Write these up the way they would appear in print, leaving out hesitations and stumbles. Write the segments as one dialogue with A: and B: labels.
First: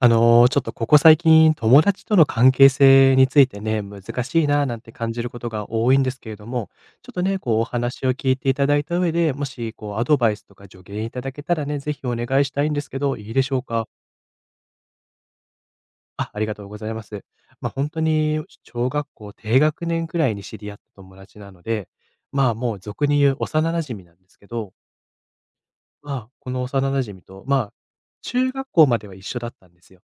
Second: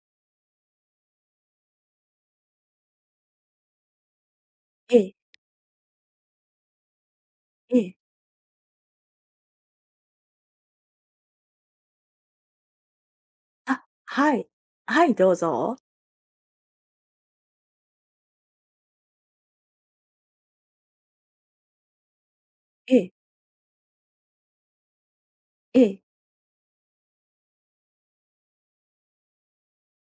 A: ちょっとここ最近友達との関係性についてね、難しいななんて
B: え
A: 感
B: え、
A: じることが多いんですけれども、ちょっとね、こうお
B: ええ。
A: 話を聞いていただいた上で、もしこうアドバイスとか助言いただけたらね、ぜひお願いしたいんですけど、いいでしょう
B: あ、
A: か。
B: はい。はい、どうぞ。
A: あ、ありがとうございます。まあ本当に小学校低学年くらいに知り合った友達なので、まあもう
B: え
A: 俗
B: え、
A: に言う幼馴染なんですけど、
B: ええ、
A: まあこの幼馴染と、まあ中学校までは一緒だったんですよ。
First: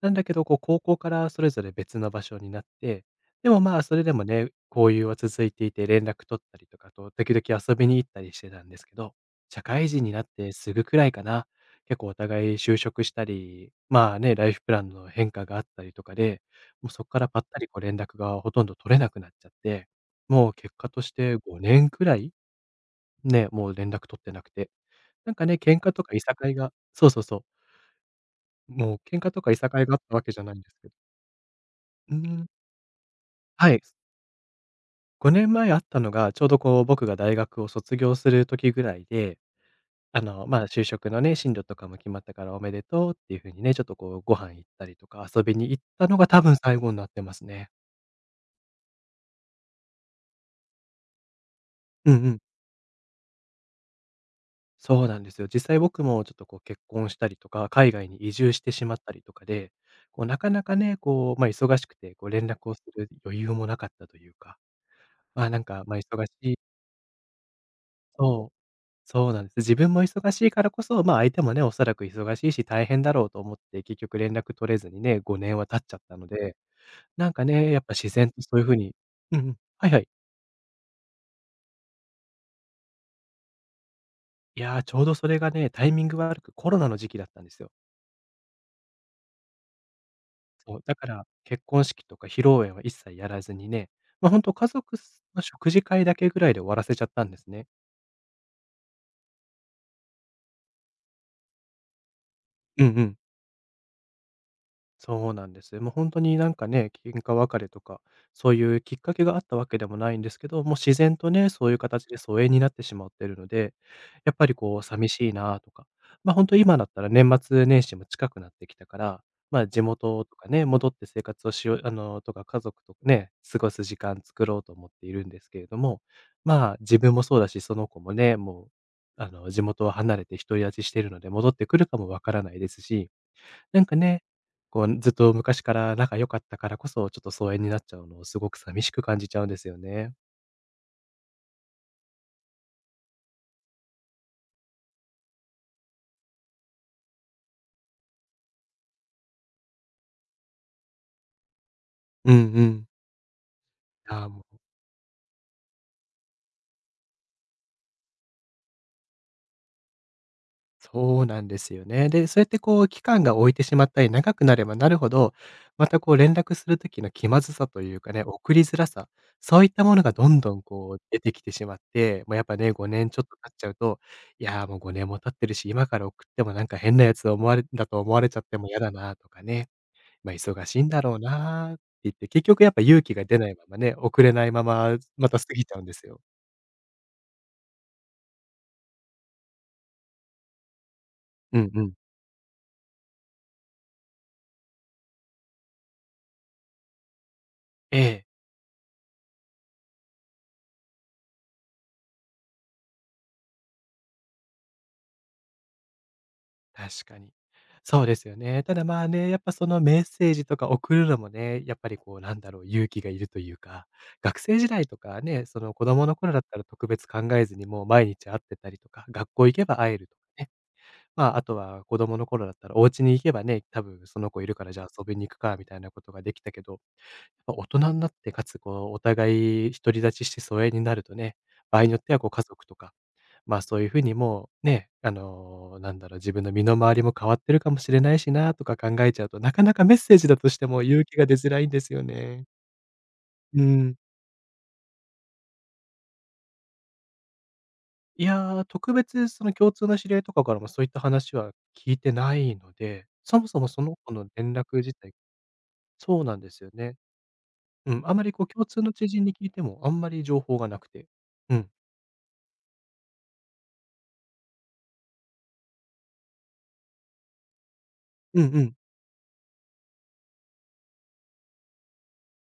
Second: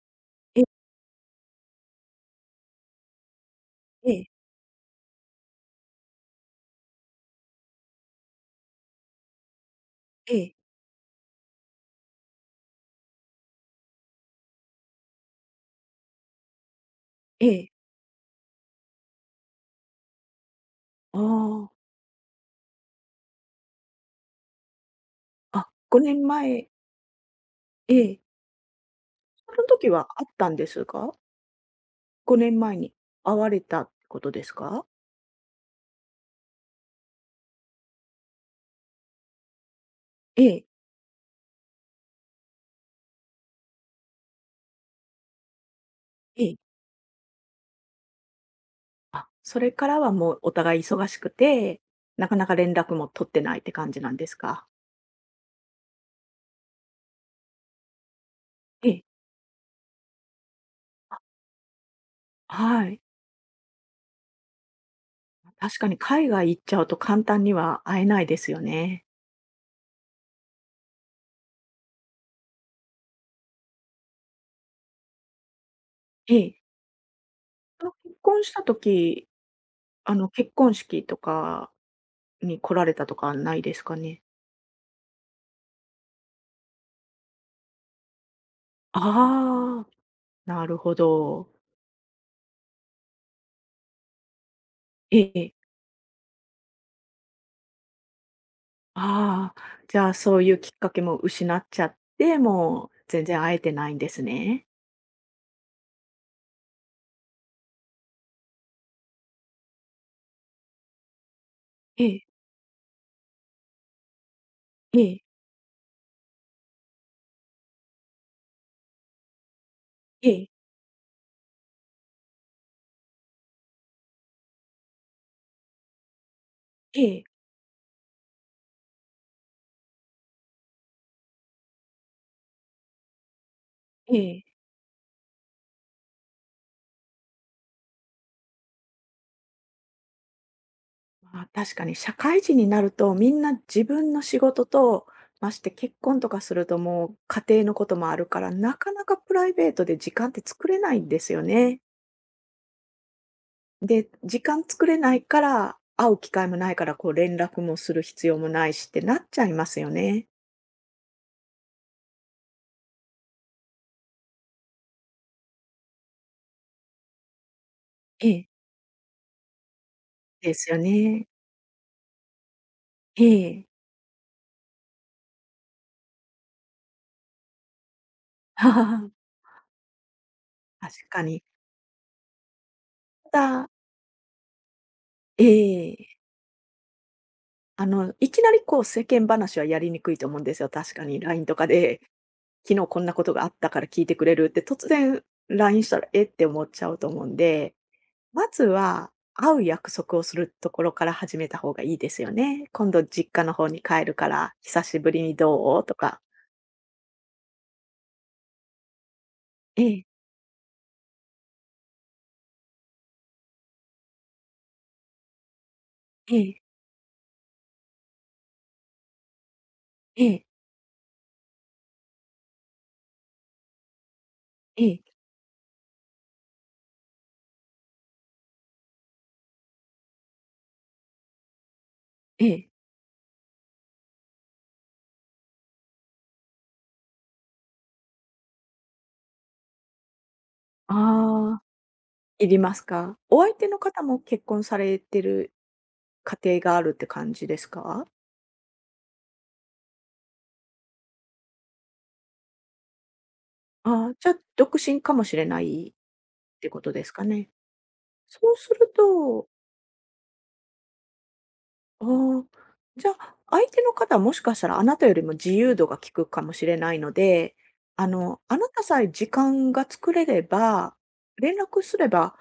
A: なんだけど、こう、
B: ええ、
A: 高校からそれぞれ別の場所になって、でも、まあ、それ
B: え
A: で
B: え、
A: もね、交友は続いていて、連絡取ったりとかと、時々遊びに行ったりしてたんですけど、社会人になっ
B: え
A: て
B: え、
A: すぐくらいかな、結構お互い就職したり、まあね、ライフプランの変化があったりとかで、もうそこからぱ
B: え
A: ったり
B: え。
A: こう連絡がほとんど取れなくなっちゃって、もう結果として
B: あ
A: 5年くらい、ね、もう連絡取ってなくて、なんかね、
B: あ、あ、
A: 喧嘩と
B: 5
A: かいさ
B: 年
A: かい
B: 前え
A: がそうそうそう。
B: ええ、
A: もう喧嘩とか
B: そ
A: い
B: の
A: さかい
B: 時
A: があっ
B: は
A: たわ
B: あっ
A: けじゃ
B: た
A: な
B: ん
A: いん
B: で
A: です
B: す
A: けど。
B: か
A: うー
B: ？5
A: ん。
B: 年前に会われ
A: は
B: た
A: い。
B: ってことですか？
A: 5年前あったのが、ちょうどこう、僕が大学を卒業する時ぐらいで、
B: ええ、
A: 就職のね、進路とかも決まったからおめでとうっていう風にね、ちょっとこう、ご飯行ったりとか遊びに行ったのが多
B: ええ。
A: 分最後になってますね。
B: あ、それからはもうお互い忙しくて、
A: うん
B: な
A: う
B: か
A: ん。
B: なか連絡も取ってないって感じなんですか？
A: そうなんですよ。実際僕もちょっとこう、結婚したりとか、海外に移住してし
B: え
A: まっ
B: え、
A: たりとかで、こう、なかなかね、こう、まあ、忙しくて、こう、連絡をす
B: はい。
A: る余裕もなかったというか、まあ、なん
B: 確
A: か、
B: か
A: ま
B: に
A: あ、忙
B: 海
A: し
B: 外
A: い。
B: 行っちゃうと簡単には会えないです
A: そう。
B: よね。
A: そうなんです。自分も忙しいからこそ、まあ、相手もね、おそらく忙しいし、大変だろうと思って、結局連絡取れずにね、5年は経っちゃったの
B: ええ。
A: で、なんかね、やっ
B: あ、
A: ぱ自
B: 結
A: 然と
B: 婚
A: そ
B: し
A: うい
B: た
A: う風に。
B: 時
A: うんうん。はいはい。
B: あの、結婚式とかに来られたとかないですかね？
A: いやー、ちょうどそれがね、タイミング悪く、コロナの時期だったんですよ。
B: ああ、なる
A: そう、
B: ほ
A: だから
B: ど。
A: 結婚式とか披露宴は一切やらずにね、本当家族
B: え
A: の
B: え、
A: 食事会だけぐらいで終わらせちゃったんですね。
B: ああ、じゃあ、そういうきっかけも失っちゃって、
A: う
B: も
A: ん
B: う
A: うん。
B: 全然会えてないんですね。
A: そうなんです。もう本当になんかね、喧嘩別れとか、そういうきっかけがあったわけでもないんですけど、もう自然とね、そういう
B: え
A: 形で
B: え、
A: 疎遠になってしまっているので、やっぱりこう
B: え
A: 寂
B: え、
A: しいなとか、本当今だったら年末年始も近くなってきたから、ま、地元
B: え
A: と
B: え、
A: かね、戻って生活をしようとか家族とね、過ごす時間作ろうと思っているんですけれども、自
B: え
A: 分も
B: え、
A: そうだし、その子もね、もう、地元を離れて独り立ちしているので戻ってくるかもわからないですし、なんか
B: え
A: ね、
B: え。
A: こうずっと昔から仲良かったからこそ、ちょっと疎遠になっちゃうのをすごく寂しく感じちゃうんですよね。
B: まあ、確かに社会人になると、みんな自分の仕事と、まして結婚とかするともう家庭のこともあるから、なかなかプライベートで時間って作れないんですよね。
A: うんうん。
B: で、
A: ああ、も
B: 時
A: う、
B: 間作れないから、会う機会もないから、こう連絡もする必要もないしってなっちゃいますよね。
A: そうなんですよね。で、そうやってこう期間が置いてしまったり、長くなればなるほど、またこう連絡する時の気まずさというかね、
B: ええ。
A: 送りづらさ、そういったものがどん
B: で
A: どん
B: すよ
A: こう出
B: ね。
A: てきてしまって、もうやっぱね、5年ちょ
B: え
A: っと経っち
B: え。
A: ゃうと、いやーもう5年も経ってるし、今から送ってもなんか変なやつ思われちゃっても嫌だなと かね。まあ、忙しいん
B: 確
A: だろう
B: かに。
A: なって言って、結局やっぱ勇気が出ないま
B: ただ、
A: まね、送れないまま、また
B: え
A: 過ぎちゃうんです
B: え、
A: よ。
B: あの、いきなりこう世間話はやりにくいと思うんですよ。確かに LINE と
A: う
B: か
A: んうん。
B: で、昨日こんなことがあったから聞いてくれるって突然 LINE したら、えって思っちゃうと思うんで。
A: ええ、
B: まずは、会う約束をするところから始めた方がいいですよね。今度実家の方に帰るから、久しぶりにどうとか。
A: 確かに。そうですよね。ただ、まあね、やっぱその
B: え
A: メ
B: え、
A: ッセージとか送るのもね、やっぱりこうなんだろう、勇気がいるというか、学生時代とかね、その子供の頃
B: え
A: だった
B: え、
A: ら特別考えずにもう毎日会ってたりとか、学校行けば会えるとか
B: ええ、
A: ね。まあ、あとは子供の頃だったらお家に行けばね、多分その子いるからじ
B: え
A: ゃあ遊
B: え、
A: びに行くかみたいなことができたけど、まあ、大人になって、かつこうお互い独り立ちして疎遠になるとね、場合によってはこう家
B: え
A: 族
B: え。
A: とか、まあ、そういう風にもうね、なんだろう、自分の身の回りも変わってるかもしれないしなとか考えちゃうと、なかなかメッセージだとしても勇気が出づら
B: ああ、
A: いんですよね。
B: いりますか？お相
A: う
B: 手の
A: ん。
B: 方も結婚されてる家庭があるって感じですか？
A: いやー、特別その共通の知り合いとかからもそういった話は聞いてないので、そもそもその
B: ああ、
A: 子の
B: じゃあ、
A: 連
B: 独
A: 絡自
B: 身か
A: 体
B: もしれない
A: そうなんで
B: っ
A: すよ
B: てこと
A: ね。
B: ですかね。
A: うん、あまりこう
B: そう
A: 共
B: す
A: 通
B: る
A: の知人に聞
B: と、
A: いてもあんまり情報がなくて。うん。
B: ああ、じゃあ、相手の方はもしかしたらあなたよりも自由度が利くかもしれないので、あの、
A: うん
B: あ
A: う
B: な
A: ん。
B: たさえ時間が作れれば、連絡すれば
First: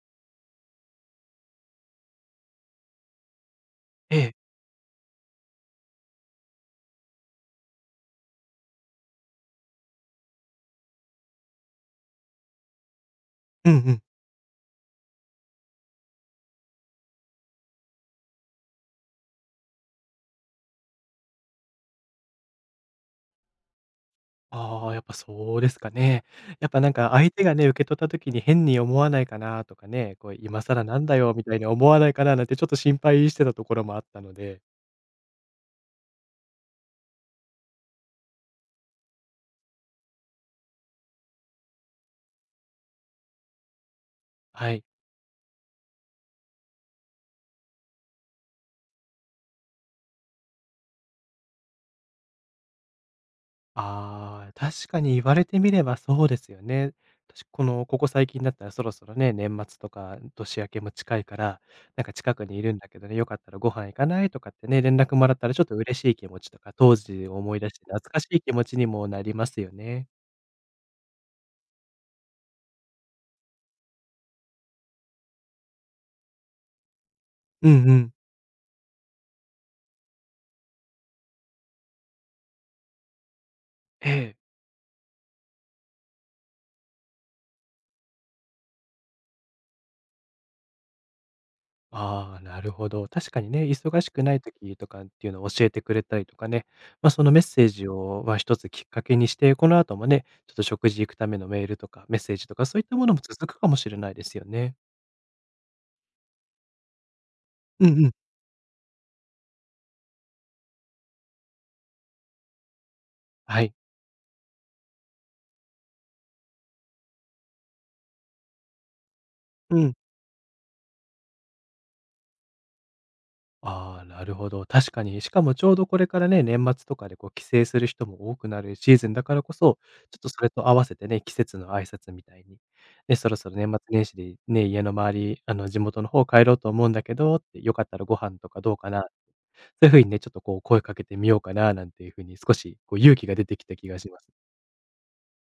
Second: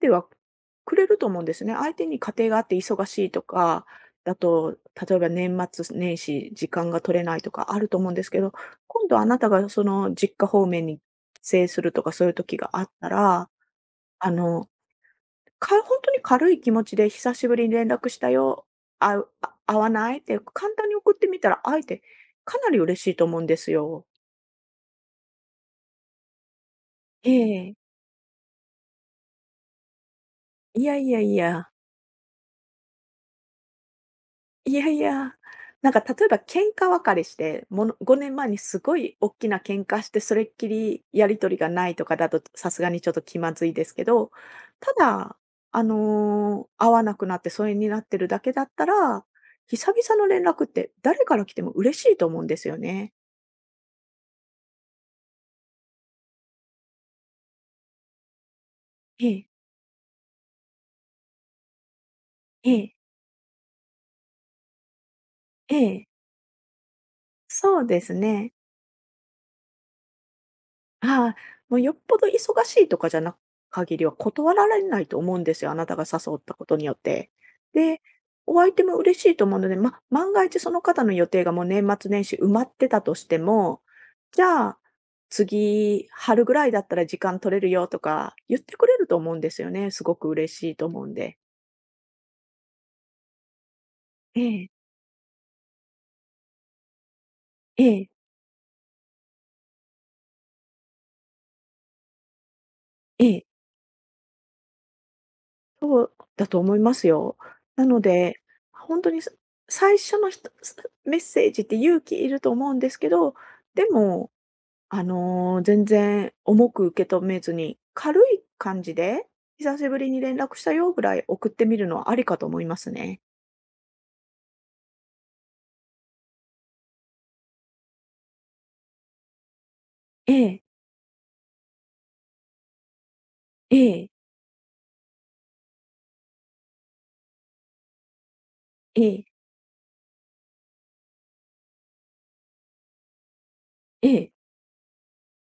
B: では、くれると思うんですね。相手に家庭があって忙しいとか、
A: ええ。
B: だと、例えば年末年始時間が取れないとかあると思うんですけど、今度あなたがその実家方面に帰省するとかそういう時があったら、
A: うんうん。
B: あの、か本当に軽い気持ちで「久しぶりに連絡したよ、会うあ会わない？」って簡単に送ってみたら、会えてかなり嬉しいと思うんですよ。
A: ああ、やっぱそうですかね。やっぱなんか
B: え
A: 相手がね、
B: え。
A: 受け取った時に変に思わないかなとかね、こう今
B: い
A: 更
B: や
A: なん
B: い
A: だ
B: や
A: よ
B: い
A: みたいに
B: や、
A: 思わないかななんてちょっと心配してたところもあったので。
B: いやいや、なんか例えば喧嘩別れして、もの5年前にすごい大きな喧嘩して、それっきりやり取りがないとかだと、さすがにちょっと気まずいですけど、
A: はい。
B: ただ、あの、会わなくなって疎遠になってるだけだったら、久々の連絡って誰から来ても嬉しいと思うんですよね。
A: ああ、確かに言われてみればそうですよね。私この、ここ最近だったらそろそろ
B: え
A: ね、
B: え。
A: 年末とか年明けも近いから、なんか近くにい
B: え
A: るんだ
B: え、
A: けどね、よかったらご飯行かないとかってね、連絡もらったらちょっと
B: え
A: 嬉
B: え、
A: しい気持ちとか、当時を思い出して
B: そうで
A: 懐
B: す
A: かしい
B: ね。
A: 気持ちにもなりますよね。
B: ああ、もうよっぽど忙しいとかじゃな限りは断られないと思うんですよ、あなたが誘ったことによって。
A: うんう
B: で、
A: ん。
B: お相手も嬉しいと思うので、ま、万が一その方の予定がもう年末年始埋まってたとしても、
A: ええ。
B: じゃあ、次、春ぐらいだったら時間取れるよとか言ってくれると思うんですよね。すごく嬉しいと思うんで。
A: ああ、なるほど。確かにね、忙しくな
B: え
A: い
B: え、
A: 時とかっていうのを教えてくれたりとかね、まあ、そのメッセー
B: え
A: ジ
B: え、
A: は一つきっかけにして、この後もね、ちょっと食事行くためのメールとかメッセージとかそういったものも
B: ええ。
A: 続くかもしれないですよね。
B: そうだと思いますよ。な
A: う
B: の
A: んうん。
B: で、本当に、さ最初のひとすメッセージって勇気いると思うんですけど、
A: はい。
B: でも、あの、全然重く受け止めずに、軽い感じで「久
A: う
B: し
A: ん。
B: ぶりに連絡したよ」ぐらい送ってみるのはありかと思いますね。
A: ああ、なるほど。確かに。しかもちょうどこれからね、年末とかでこう帰省する人も多くなるシーズンだからこそ、ちょっと
B: え
A: それ
B: え、
A: と合わせてね、季節の挨拶みたいに、ね、そろそろ年
B: え
A: 末年
B: え、
A: 始でね、家の周り、あの地元の方帰ろうと思うんだけどって、よかったらご飯とかどうか
B: え
A: な、そ
B: え、
A: ういう風にね、ちょっとこう声かけてみようかななんていう風に少しこう勇気が出てきた気が
B: え
A: します。
B: え、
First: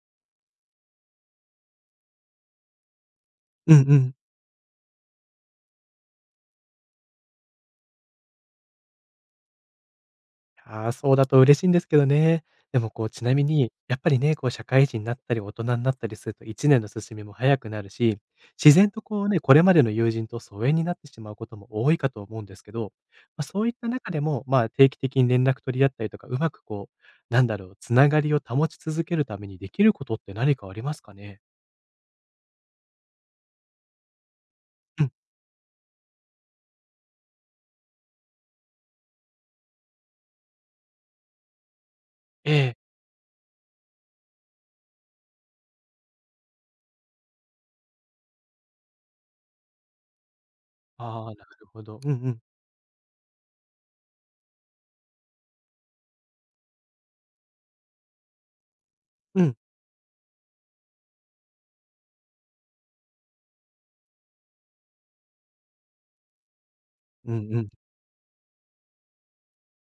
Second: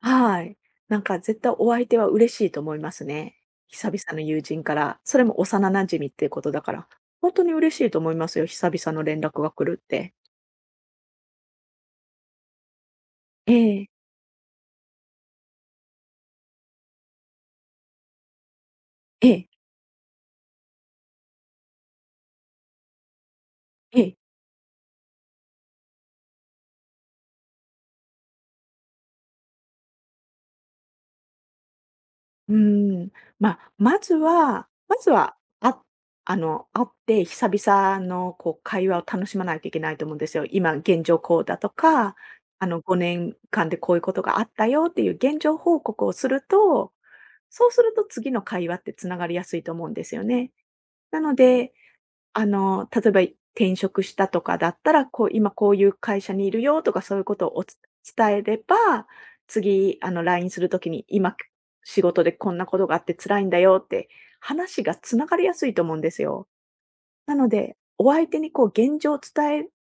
B: はい。なんか絶対お相手は嬉しいと思いますね。
A: うん
B: 久
A: う
B: 々
A: ん。
B: の友人から、それも幼馴染っていうことだから、本当に嬉しいと思いますよ、久々の連絡が来るって。
A: ああ、そうだと嬉しいんですけどね。でもこう、ちなみ
B: え
A: に、
B: え、
A: やっぱりね、こう社会人になったり大人になったりすると1年の進みも早くなるし、自然とこ
B: え
A: うね、
B: え、
A: これまでの友人と疎遠になってしまうことも多いかと思うんですけど、まあ、そういった
B: え
A: 中
B: え、
A: でも、まあ、定期的に連絡取り合ったりとか、うまくこう、なんだろう、つながりを保ち続けるためにできることって何かありますかね？
B: うーん。まあ、まずはま
A: う
B: ず
A: ん、
B: は、あ、あの、会って久々のこう会話を楽しまないといけないと思うんですよ。今現状こうだとか、
A: え
B: あ
A: え。
B: の5年間でこういうことがあったよっていう現状報告をすると、そうすると次の会話ってつながりやすいと思うんですよね。な
A: ああ、な
B: の
A: る
B: で、
A: ほど。うんうん。
B: あの、例えば転職したとかだったら、こう今こういう会社にいるよとかそういうことをおつ伝えれば、
A: うん。
B: 次あの LINE するときに、今仕事でこんなことがあって辛いんだよって話がつながりやすいと思うんですよ。
A: う
B: なの
A: んうん。
B: で、お相手にこう現状を伝える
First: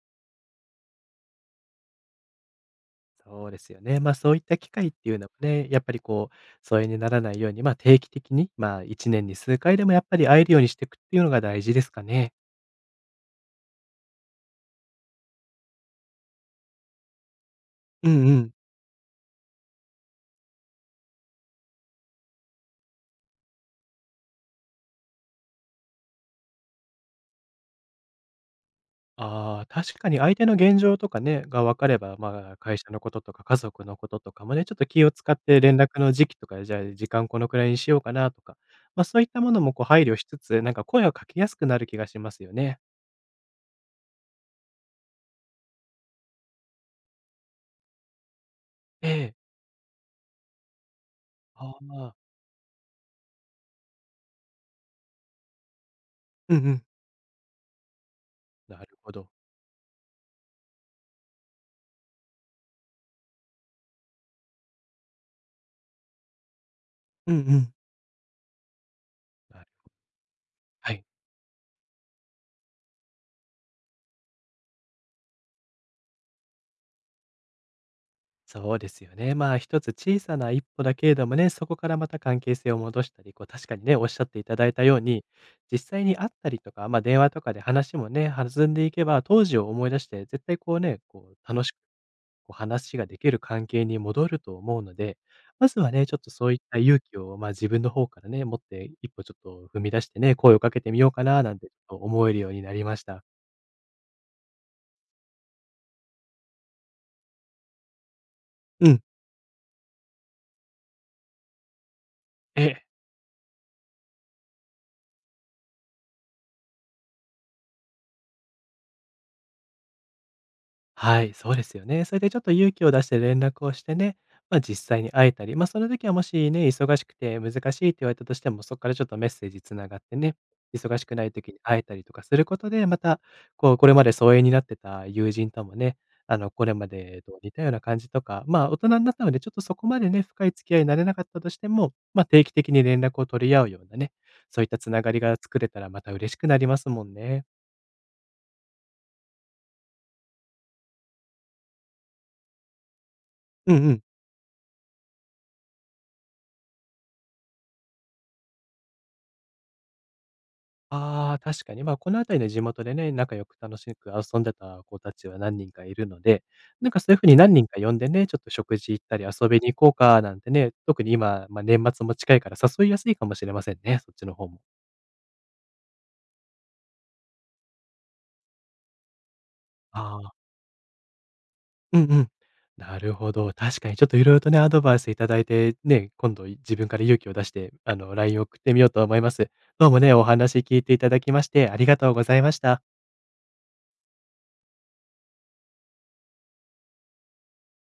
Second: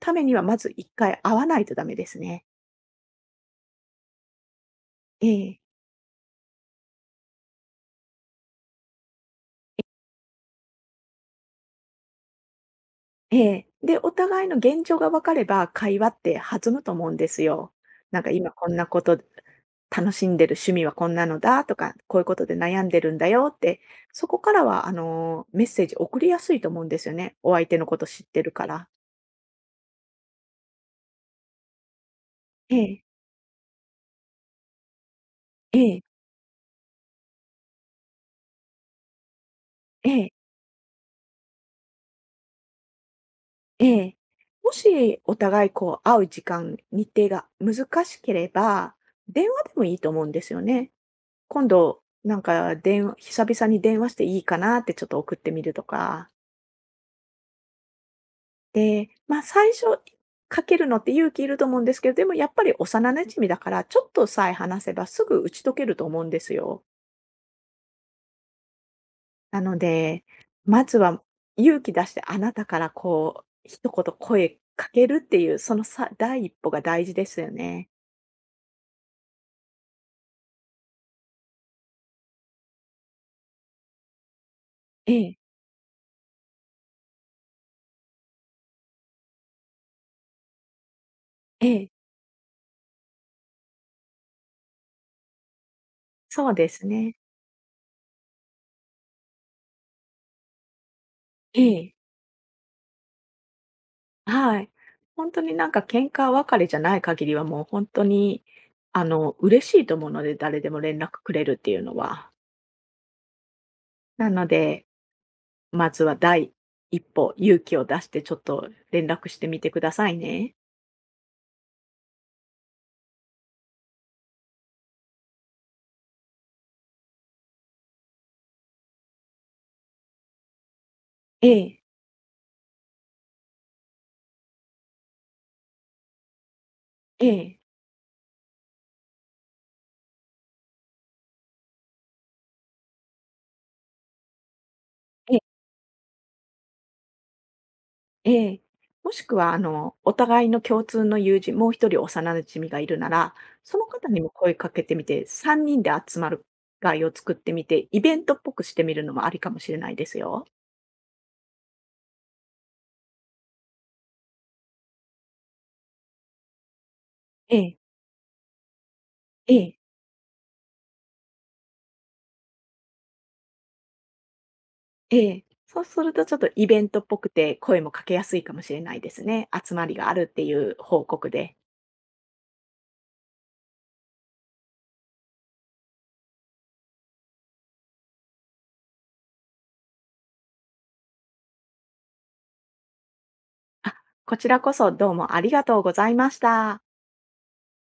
B: ためには、まず1回会わないとダメですね。
A: そうですよね。ま、そういった機会っていう
B: え
A: のも
B: え。
A: ね、やっぱりこう、疎遠にならないように、ま、定期的に、ま、1年に数回でもやっぱり会えるようにしていくっていうのが大事ですかね？
B: ええ。で、お互いの現状が分かれば、会話って弾むと思うんですよ。
A: う
B: なん
A: ん
B: か
A: う
B: 今
A: ん。
B: こんなこと、楽しんでる趣味はこんなのだとか、こういうことで悩んでるんだよって、そこからはあの、メッセージ送りやすいと思うんですよね。お相手のこと知ってるから。
A: ああ、確かに相手の現状とかね、が分かれば、まあ、
B: え
A: 会社の
B: え、
A: こととか家族のこととかもね、ちょっと気を使って連
B: え
A: 絡
B: え、
A: の時期とか、じゃあ、時間このくらいにしようかなとか、ま、そういったものもこう配
B: え
A: 慮し
B: え、
A: つつ、なんか声をかけやすくなる気がしますよね。
B: ええ。もしお互いこう、会う時間、日程が難しければ、
A: ええ。
B: 電話でもいいと思うんですよね。今
A: あ
B: 度、
A: あ。
B: なんか、電話久々に電話していいかなってちょっと送ってみるとか。
A: うんうん。なる
B: で、
A: ほど。
B: ま、最初かけるのって勇気いると思うんですけど、でもやっぱり幼馴染だから、ちょっとさえ話せばすぐ打ち解けると思うんですよ。
A: うんうん。
B: な
A: なる
B: ので、ま
A: は
B: ず
A: い。
B: は勇気出してあなたからこう、一言声かけるっていう、そのさ第一歩が大事ですよね。
A: そうですよね。まあ一つ小さな一歩だけれどもね、そこからまた関係性を戻したり、こう確かにね、おっしゃっていただいたよう
B: え
A: に、
B: え、
A: 実際に会ったりとか、まあ電話とかで話もね、弾んでいけば、当時を思い出して、絶対こうね、こう楽
B: え
A: しく
B: え、
A: こう話ができる関係に戻ると思うので、まずはね、ちょっとそ
B: そ
A: う
B: う
A: いっ
B: で
A: た
B: す
A: 勇
B: ね。
A: 気を、まあ自分の方からね、持って一歩ちょっと踏み出してね、声をかけてみようかな、なん
B: え
A: てち
B: え、
A: ょっと思えるようになりました。
B: はい。本当になんか喧嘩別れじゃない限りはもう本当に、
A: うん。
B: あの、嬉しいと思うので、誰でも連絡くれるっていうのは。
A: ええ、
B: なのでまずは第一歩、勇気を出してちょっと連絡してみてくださいね。
A: はい、そうですよね。それでちょっと勇気を出して連絡をしてね、まあ、実際に会えたり、まあ、その時はもしね、忙しくて難しいって言われたとしても、そこからちょっとメッセージつながってね、忙しくない
B: え
A: 時に会
B: え、
A: えたりとかすることで、また、こう、これまで疎遠になってた友人ともね、あの、これまで
B: え
A: と似
B: え、
A: たような感じとか、まあ、大人になったので、ちょっとそこまでね、深い付き合いになれなかったとしても、まあ、定期的に連絡を取り合うようなね、そういったつながりが
B: ええ、
A: 作れたらまた嬉しくなりますもんね。
B: ええ。もしくは、あの、お互いの共通の友人、もう一人幼馴染がいるなら、
A: う
B: その
A: んうん。
B: 方にも声かけてみて、3人で集まる会を作ってみて、イベントっぽくしてみるのもありかもしれないですよ。
A: ああ、確かに、まあ、この辺りの地元でね、仲良く楽しく遊んでた子たちは何人かいるので、なんかそういう風に何
B: え
A: 人
B: え、
A: か呼んでね、ちょっと食事行ったり遊
B: え
A: びに
B: え、
A: 行こうかなんてね、特に今、まあ、年末も近いから誘いやすいかもしれませんね、そっちの方も。
B: ええ。そうするとちょっとイベントっぽくて、声もかけやすいかもしれないですね。集まりがあ
A: あ
B: るっ
A: あ、
B: ていう報告で。
A: うんうん。なるほど、確かにちょっと色々とね、アドバイスいただいて、ね、今度自分から勇気を出して、LINE を送ってみようと思います。どうもね、お話聞いていただきまして、ありがとうございました。
B: あ、こちらこそどうもありがとうございました。